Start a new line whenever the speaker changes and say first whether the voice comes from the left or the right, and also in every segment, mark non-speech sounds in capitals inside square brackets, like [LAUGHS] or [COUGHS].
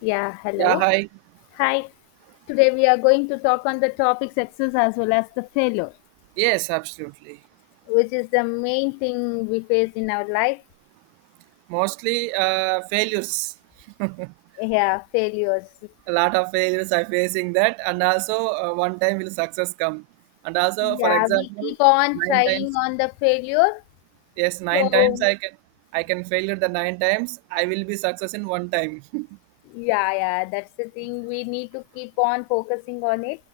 left: Yeah,
right: Yeah,
left: hello.
right: hi.
left: Hi. Today we are going to talk on the topic success as well as the failure,
right: Yes, absolutely.
left: which is the main thing we face in our life.
right: Mostly failures.
left: Yeah, failures.
right: A lot of failures I facing that, and also one time will success come. And also, for
left: Yeah, we
right: example,
left: keep on
right: nine
left: trying
right: times.
left: on the failure.
right: Yes, nine times
left: So,
right: I can failure the nine times. I will be success in one time, [LAUGHS]
left: yeah, yeah, that's the thing. We need to keep on focusing on it.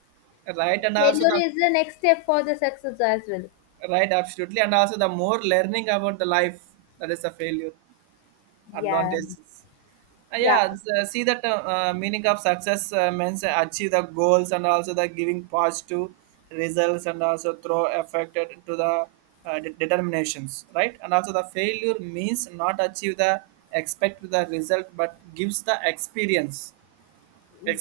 right: right? And also the
left: Failure is the next step for the success as well.
right: right, absolutely. And also the more learning about the life that is a failure
left: Yeah,
right: advantages.
left: yeah,
right: Yeah, it's see that meaning of success means achieve the goals and also the giving positive results and also throw affected to the determinations, right? And also the failure means not achieve the expect the result, but gives the experience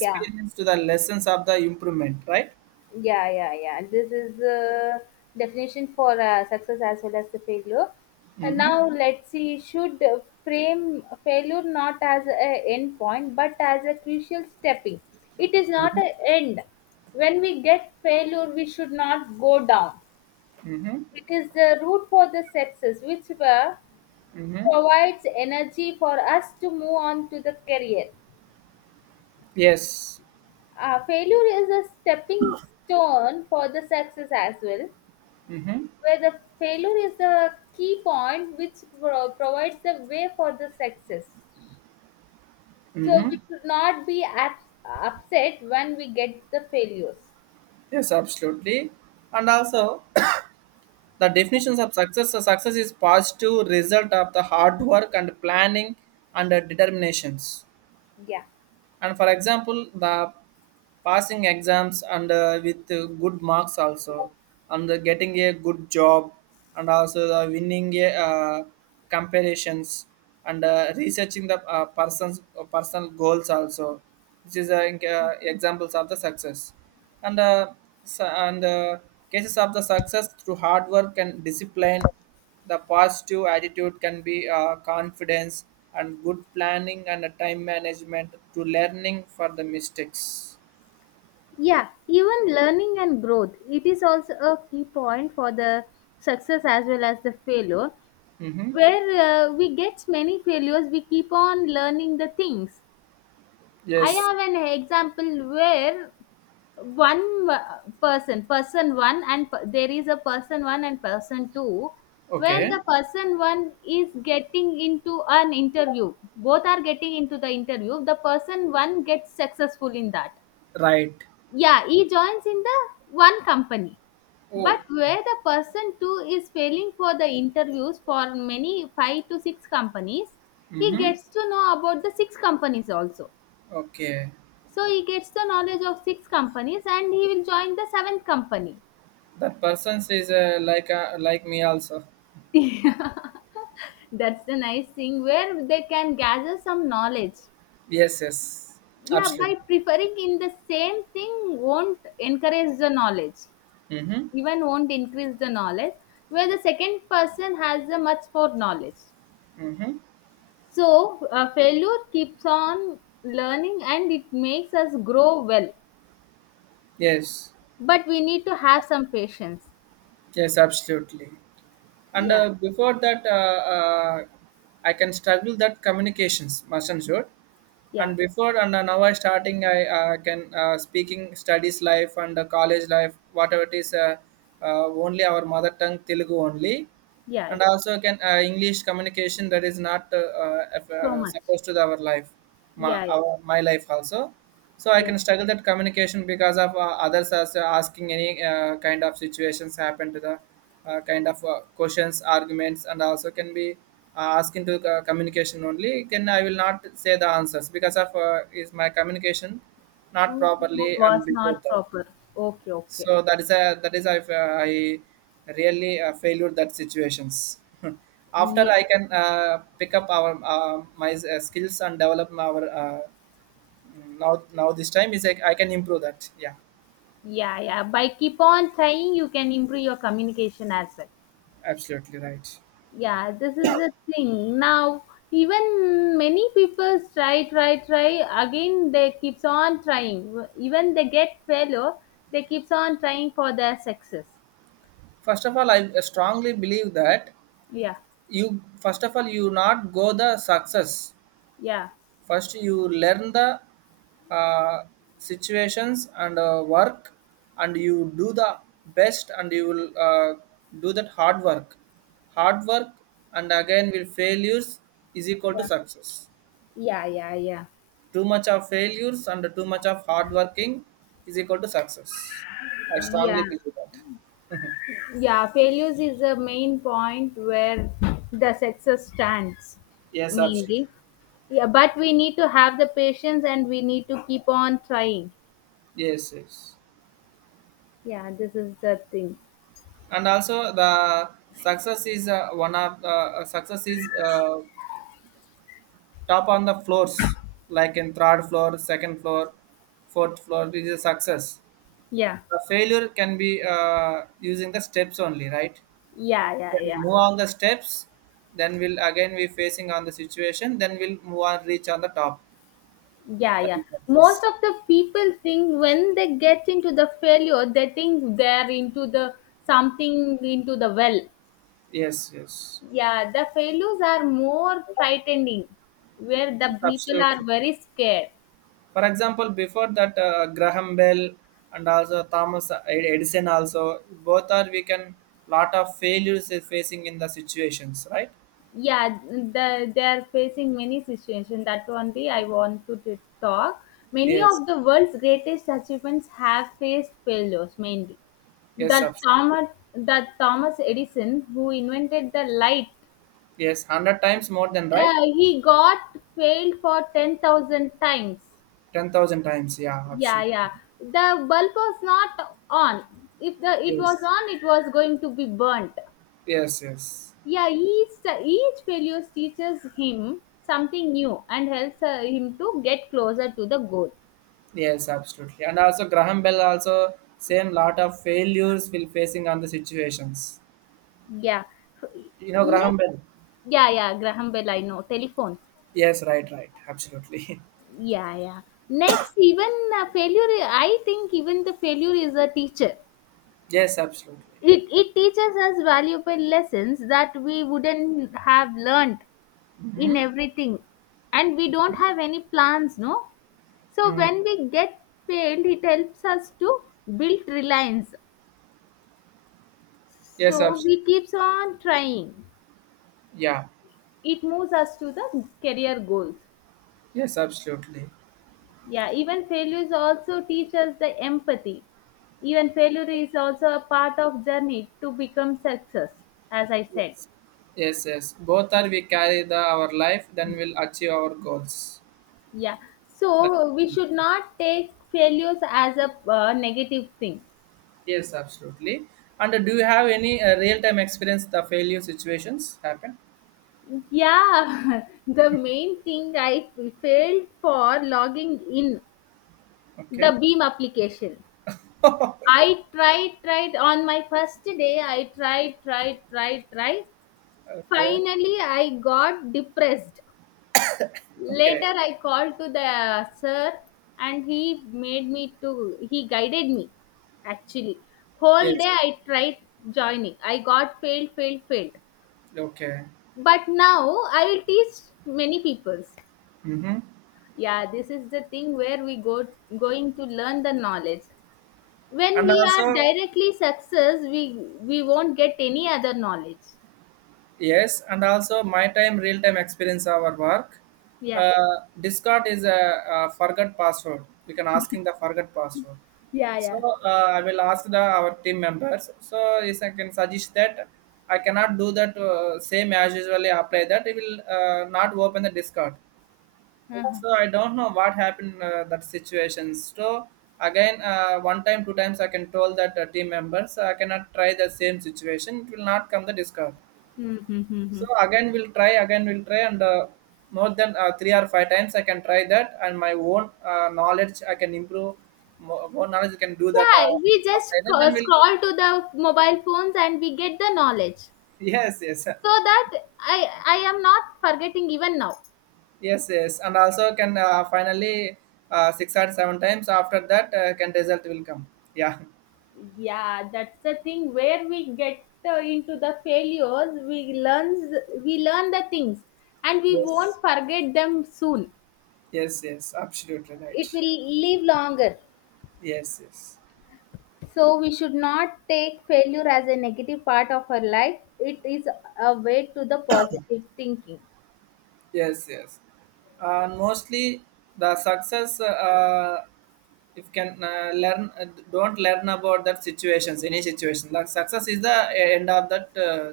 left: yeah.
right: to the lessons of the improvement, right?
left: Yeah, yeah, yeah. This is the definition for success as well as the failure. And now let's see, should frame failure not as a end point but as a crucial stepping. It is not an end. When we get failure, we should not go down.
right: Mm-hmm.
left: It is the root for the success, which
right: Mm-hmm.
left: provides energy for us to move on to the career.
right: Yes.
left: Failure is a stepping stone for the success as well
right: Mm-hmm.
left: where the failure is the key point which provides the way for the success. So
right: Mm-hmm.
left: we should not be upset when we get the failures.
right: Yes, absolutely. And also the definitions of success, so success is positive result of the hard work and planning and determinations.
left: Yeah.
right: And for example, the passing exams and with good marks also and getting a good job and also the winning a comparisons and researching the person's personal goals also, which is examples of the success and su- and uh, cases of the success through hard work and discipline, the positive attitude can be confidence and good planning and a time management to learning for the mistakes.
left: Yeah, even learning and growth. It is also a key point for the success as well as the failure.
right: Mm-hmm.
left: Where we get many failures, we keep on learning the things. I
right: Yes.
left: have an example where one person one and there is a person one and person two, where
right: Okay.
left: the person one is getting into an interview, both are getting into the interview, the person one gets successful in that.
right: Right.
left: Yeah, he joins in the one company.
right: Oh.
left: But where the person two is failing for the interviews for many five to six companies, he
right: Mm-hmm.
left: gets to know about the six companies also.
right: Okay.
left: So he gets the knowledge of six companies and he will join the seventh company.
right: That person is like like me also.
left: That's the nice thing where they can gather some knowledge.
right: Yes, yes.
left: Yeah,
right: Absolutely.
left: by preferring in the same thing won't encourage the knowledge,
right: Mm-hmm.
left: even won't increase the knowledge, where the second person has the much more knowledge.
right: Mm-hmm.
left: So failure keeps on learning and it makes us grow well.
right: Yes.
left: But we need to have some patience.
right: Yes, absolutely. And
left: Yeah,
right: before that, I can struggle that communications, mustn't sure.
left: yeah,
right: And before and now I starting, I can speaking studies life and college life, whatever it is, only our mother tongue Telugu only,
left: yeah, yeah.
right: and also can english communication that is not if,
left: So much.
right: supposed to the, our life, my,
left: Yeah, yeah,
right: our, my life also, so I
left: yeah.
right: can struggle that communication because of others as asking any kind of situations happen to the kind of questions arguments, and also can be asking to communication, only can I will not say the answers because of is my communication not
left: Ooh, wa
right: properly,
left: was
right: and before
left: not
right: that,
left: proper. Okay, okay.
right: so that is a, that is if I really failed that situations. [LAUGHS] After,
left: Ye
right: I can pick up our my skills and develop our now now this time is like I can improve that. Yeah,
left: Yeah, yeah. By keep on trying, you can improve your communication as well.
right: absolutely right.
left: Yeah, this is the thing. Now, even many people try, try, try. Again, they keeps on trying. Even they get failure, they keeps on trying for their success.
right: First of all, I strongly believe that
left: Yeah,
right: you, first of all, you not go the success.
left: yeah,
right: First you learn the uh, situations and work, and you do the best, and you will do that hard work, hard work, and again will failures is equal to
left: yeah,
right: success.
left: yeah, yeah, yeah.
right: Too much of failures and too much of hard working is equal to success, I
left: Yeah,
right: strongly believe that. [LAUGHS]
left: yeah. Failures is the main point where the success stands
right: Yes, absolutely.
left: mainly. Yeah, but we need to have the patience and we need to keep on trying.
right: Yes, yes.
left: Yeah, this is the thing.
right: And also the success is one of the success is top on the floors, like in third floor, second floor, fourth floor, this is a success.
left: Yeah,
right: The failure can be using the steps only, right?
left: yeah, yeah,
right: Then
left: yeah,
right: move on the steps, then we'll again be facing on the situation, then we'll move on, reach on the top.
left: yeah,
right: That
left: yeah.
right: is success.
left: Most of the people think when they get into the failure, they think they're into the something into the well.
right: Yes, yes.
left: Yeah, the failures are more frightening where
right: Yes,
left: the people are
right: absolutely.
left: very scared.
right: For example, before that, graham bell and also thomas edison also, both are we can lot of failures is facing in the situations, right?
left: Yeah, they are facing many situations that only I want to talk. Many
right: Yes.
left: of the world's greatest achievements have faced failures mainly.
right: Yes,
left: that
right: absolutely.
left: thomas that thomas Edison who invented the light,
right: Yes, hundred times more than right.
left: he got failed for 10,000 times.
right: 10,000 times, yeah,
left: Yeah,
right: absolutely.
left: yeah, the bulb was not on. If the it was
right: Yes,
left: on, it was going to be burnt.
right: yes, yes,
left: Yeah, each failure teaches him something new and helps him to get closer to the goal.
right: yes, absolutely. And also Graham Bell also same lot of failures will facing on the situations.
left: Yeah.
right: You know Graham
left: Next,
right: Bell.
left: yeah, yeah, Graham Bell, I know. Telephone.
right: Yes, right, right, absolutely.
left: Yeah, yeah. Next, even failure, I think even the failure is a teacher.
right: [LAUGHS] Yes, absolutely.
left: It teaches us valuable lessons that we wouldn't have learned in everything. And we don't have any plans, no? So
right: Mm.
left: when we get failed, it helps us to build reliance.
right: Yes,
left: So
right: absolutely.
left: we keeps on trying.
right: Yeah.
left: It moves us to the career goals.
right: Yes, absolutely.
left: Yeah, even failures also teach us the empathy. Even failure is also a part of journey to become success, as I said.
right: Yes. Yes, yes. Both are we carry the our life, then we'll achieve our goals.
left: Yeah.
right: That
left: So we
right: is.
left: should not take failures as a negative thing.
right: Yes, absolutely. And do you have any real-time experience the failure situations happen?
left: Yeah, [LAUGHS] the main thing I failed for logging in the
right: Okay,
left: Beam application. I tried, tried on my first day. I tried, tried, tried, tried.
right: okay,
left: Finally, I got depressed.
right: okay.
left: Later, I called to the sir, and he made me to. He guided me, actually. Whole day
right: Yes,
left: I tried joining. I got failed, failed, failed.
right: okay.
left: But now I will teach many peoples.
right: Mm-hmm.
left: Yeah, this is the thing where we go going to learn the knowledge. When
right: And
left: we are
right: also,
left: directly success, we won't get any other knowledge.
right: yes, and also my time real-time experience our work.
left: Yeah.
right: Discord is a forgot password. We can asking the forgot password.
left: Yeah,
right: So
left: yeah.
right: I will ask the our team members. So yes, I can suggest that I cannot do that same as usually apply that. It will not open the Discord. So I don't know what happened that situation. So again, one time, two times, I can tell that team members, so I cannot try the same situation. It will not come the discard. So
left: Mm-hmm.
right: again, we'll try. Again, we'll try, and more than three or five times, I can try that, and my own knowledge I can improve. More, more knowledge I can do that.
left: Yeah, we just
right: Apply that. Then we'll
left: scroll to the mobile phones and we get the knowledge,
right: [LAUGHS] yes, yes,
left: so that i I am not forgetting even now.
right: yes, yes, and also can finally six or seven times. After that, can result will come. Yeah.
left: Yeah, that's the thing where we get into the failures, we learn the things and we won't
right: Yes.
left: forget them soon.
right: Yes, yes, absolutely
left: It
right: right.
left: will live longer.
right: Yes, yes,
left: So we should not take failure as a negative part of our life. It is a way to the positive thinking.
right: yes, yes. And mostly the success, if can learn, don't learn about that situations, any situation. Like success is the end of that uh,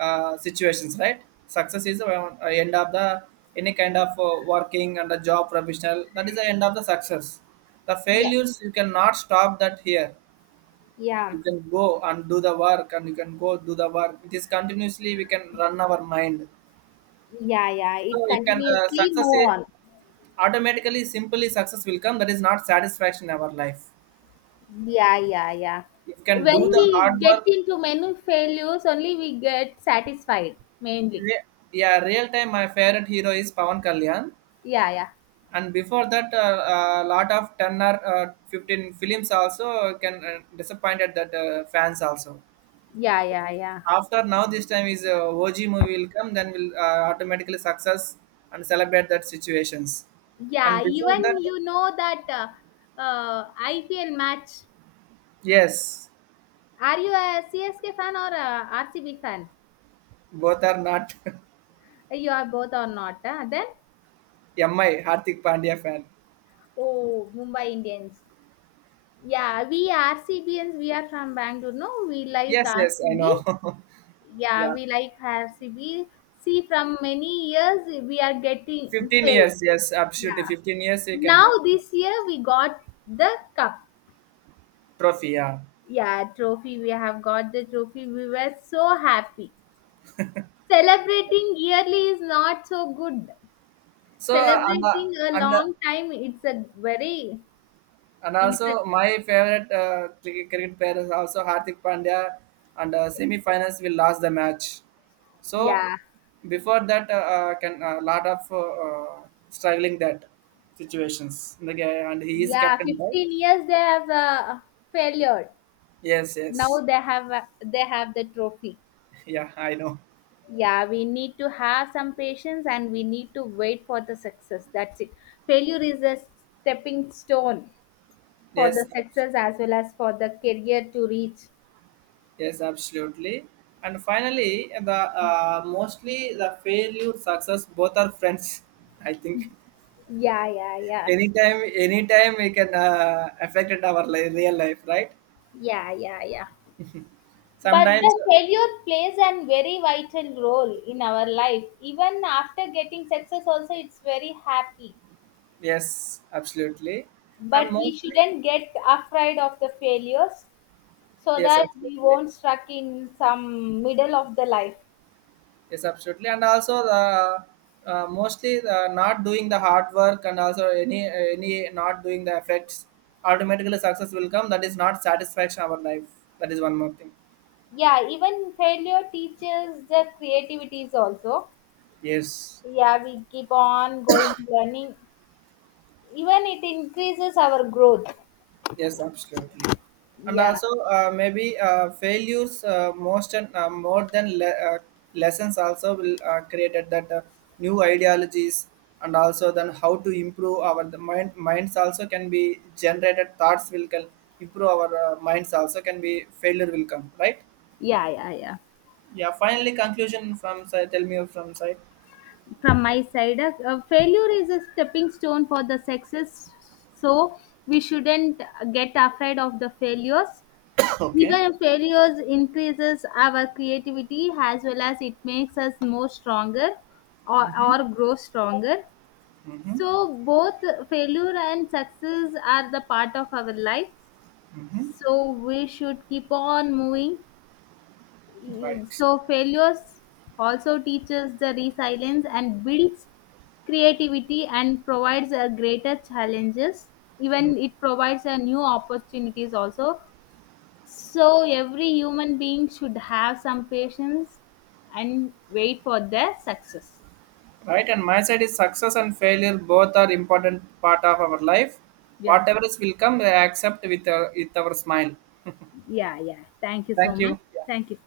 right: uh, situations, right? Success is the end of the any kind of working and a job professional. That is the end of the success. The
left: Yeah,
right: failures you cannot stop that here.
left: yeah,
right: You can go and do the work, and you can go do the work, it is continuously we can run our mind,
left: yeah, yeah.
right: so
left: It
right: you can
left: continuously move on.
right: automatically simply success will come, that is not satisfaction in our life.
left: Yeah, yeah, yeah.
right: You can do
left: When
right: the
left: we
right: hard
left: get
right: work.
left: into many failures, only we get satisfied mainly.
right: Re- yeah, real time my favorite hero is pavan kalyan,
left: Yeah, yeah,
right: and before that a lot of 10 or 15 films also can disappointed that fans also.
left: yeah, yeah, yeah.
right: After, now this time is og movie will come, then we'll automatically success and celebrate that situations. And
left: Yeah,
right: before
left: even
right: that,
left: you know that IPL match.
right: yes.
left: Are you a CSK fan or a RCB fan?
right: Both are not.
left: You are both or not? Huh? Then.
right: [LAUGHS] mi hardik pandya fan.
left: Oh, Mumbai Indians. Yeah, we RCBians, we are from Bangalore. No, we like
right: Yes, yes, I
left: RCB.
right: know. [LAUGHS]
left: Yeah,
right: Yeah,
left: we like RCB. See, from many years, we are getting
right: 15
left: paid.
right: years, yes, absolutely,
left: Yeah.
right: 15 years you can
left: Now, this year, we got the cup.
right: trophy, yeah.
left: Yeah, trophy. We have got the trophy. We were so happy. Celebrating yearly is not so good.
right: So
left: Celebrating a
right: and uh,
left: long time, it's a very
right: and also,
left: impressive.
right: my favorite cricket player is also Hardik Pandya, and semi-finals will last the match. So,
left: Yeah.
right: before that, can a lot of struggling that situations. The guy- and he is
left: Yeah,
right: captain, right?
left: 15 years they have failed.
right: Yes,
left: Now
right: yes.
left: they have the trophy.
right: [LAUGHS] Yeah, I know.
left: Yeah, we need to have some patience and we need to wait for the success, that's it. Failure is a stepping stone for
right: Yes,
left: the
right: abs-
left: success as well as for the career to reach.
right: yes, absolutely. And finally, the mostly the failure, success, both are friends. [LAUGHS] I think
left: Yeah, yeah, yeah.
right: anytime, anytime we can affect it our li- real life, right?
left: Yeah, yeah, yeah. But
right: Sometimes.
left: the failure plays a very vital role in our life. Even after getting success, also it's very happy.
right: Yes, absolutely. And
left: But we
right: mostly,
left: shouldn't get afraid of the failures so
right: yes,
left: that we
right: absolutely.
left: won't stuck in some middle of the life.
right: Yes, absolutely. And also the mostly the not doing the hard work and also any not doing the effects, automatically success will come, that is not satisfaction our life. That is one more thing.
left: Yeah, even failure teaches the creativities also.
right: Yes.
left: Yeah, we keep on going learning, even it increases our growth.
right: Yes, absolutely. And
left: Yeah,
right: also, maybe failures most and more than le- uh, lessons also will created that new ideologies, and also then how to improve our the minds also can be generated thoughts will can improve our minds also can be failure will come, right?
left: yeah, yeah, yeah.
right: Yeah, finally, conclusion from side, tell me from side.
left: From my side, failure is a stepping stone for the success. So we shouldn't get afraid of the failures.
right: [LAUGHS] [COUGHS] Okay.
left: Even failures increases our creativity as well as it makes us more stronger or grow stronger.
right: Mm-hmm.
left: So both failure and success are the part of our life.
right: Mm-hmm.
left: So we should keep on moving.
right: Right.
left: So failures also teaches the resilience and builds creativity and provides a greater challenges, even it provides a new opportunities also. So every human being should have some patience and wait for their success.
right: Right, and my side is success and failure both are important part of our life,
left: Yeah.
right: whatever is will come we accept with our smile.
left: Yeah, yeah. Thank you so
right: Thank
left: much.
right: you. Yeah.
left: Thank you.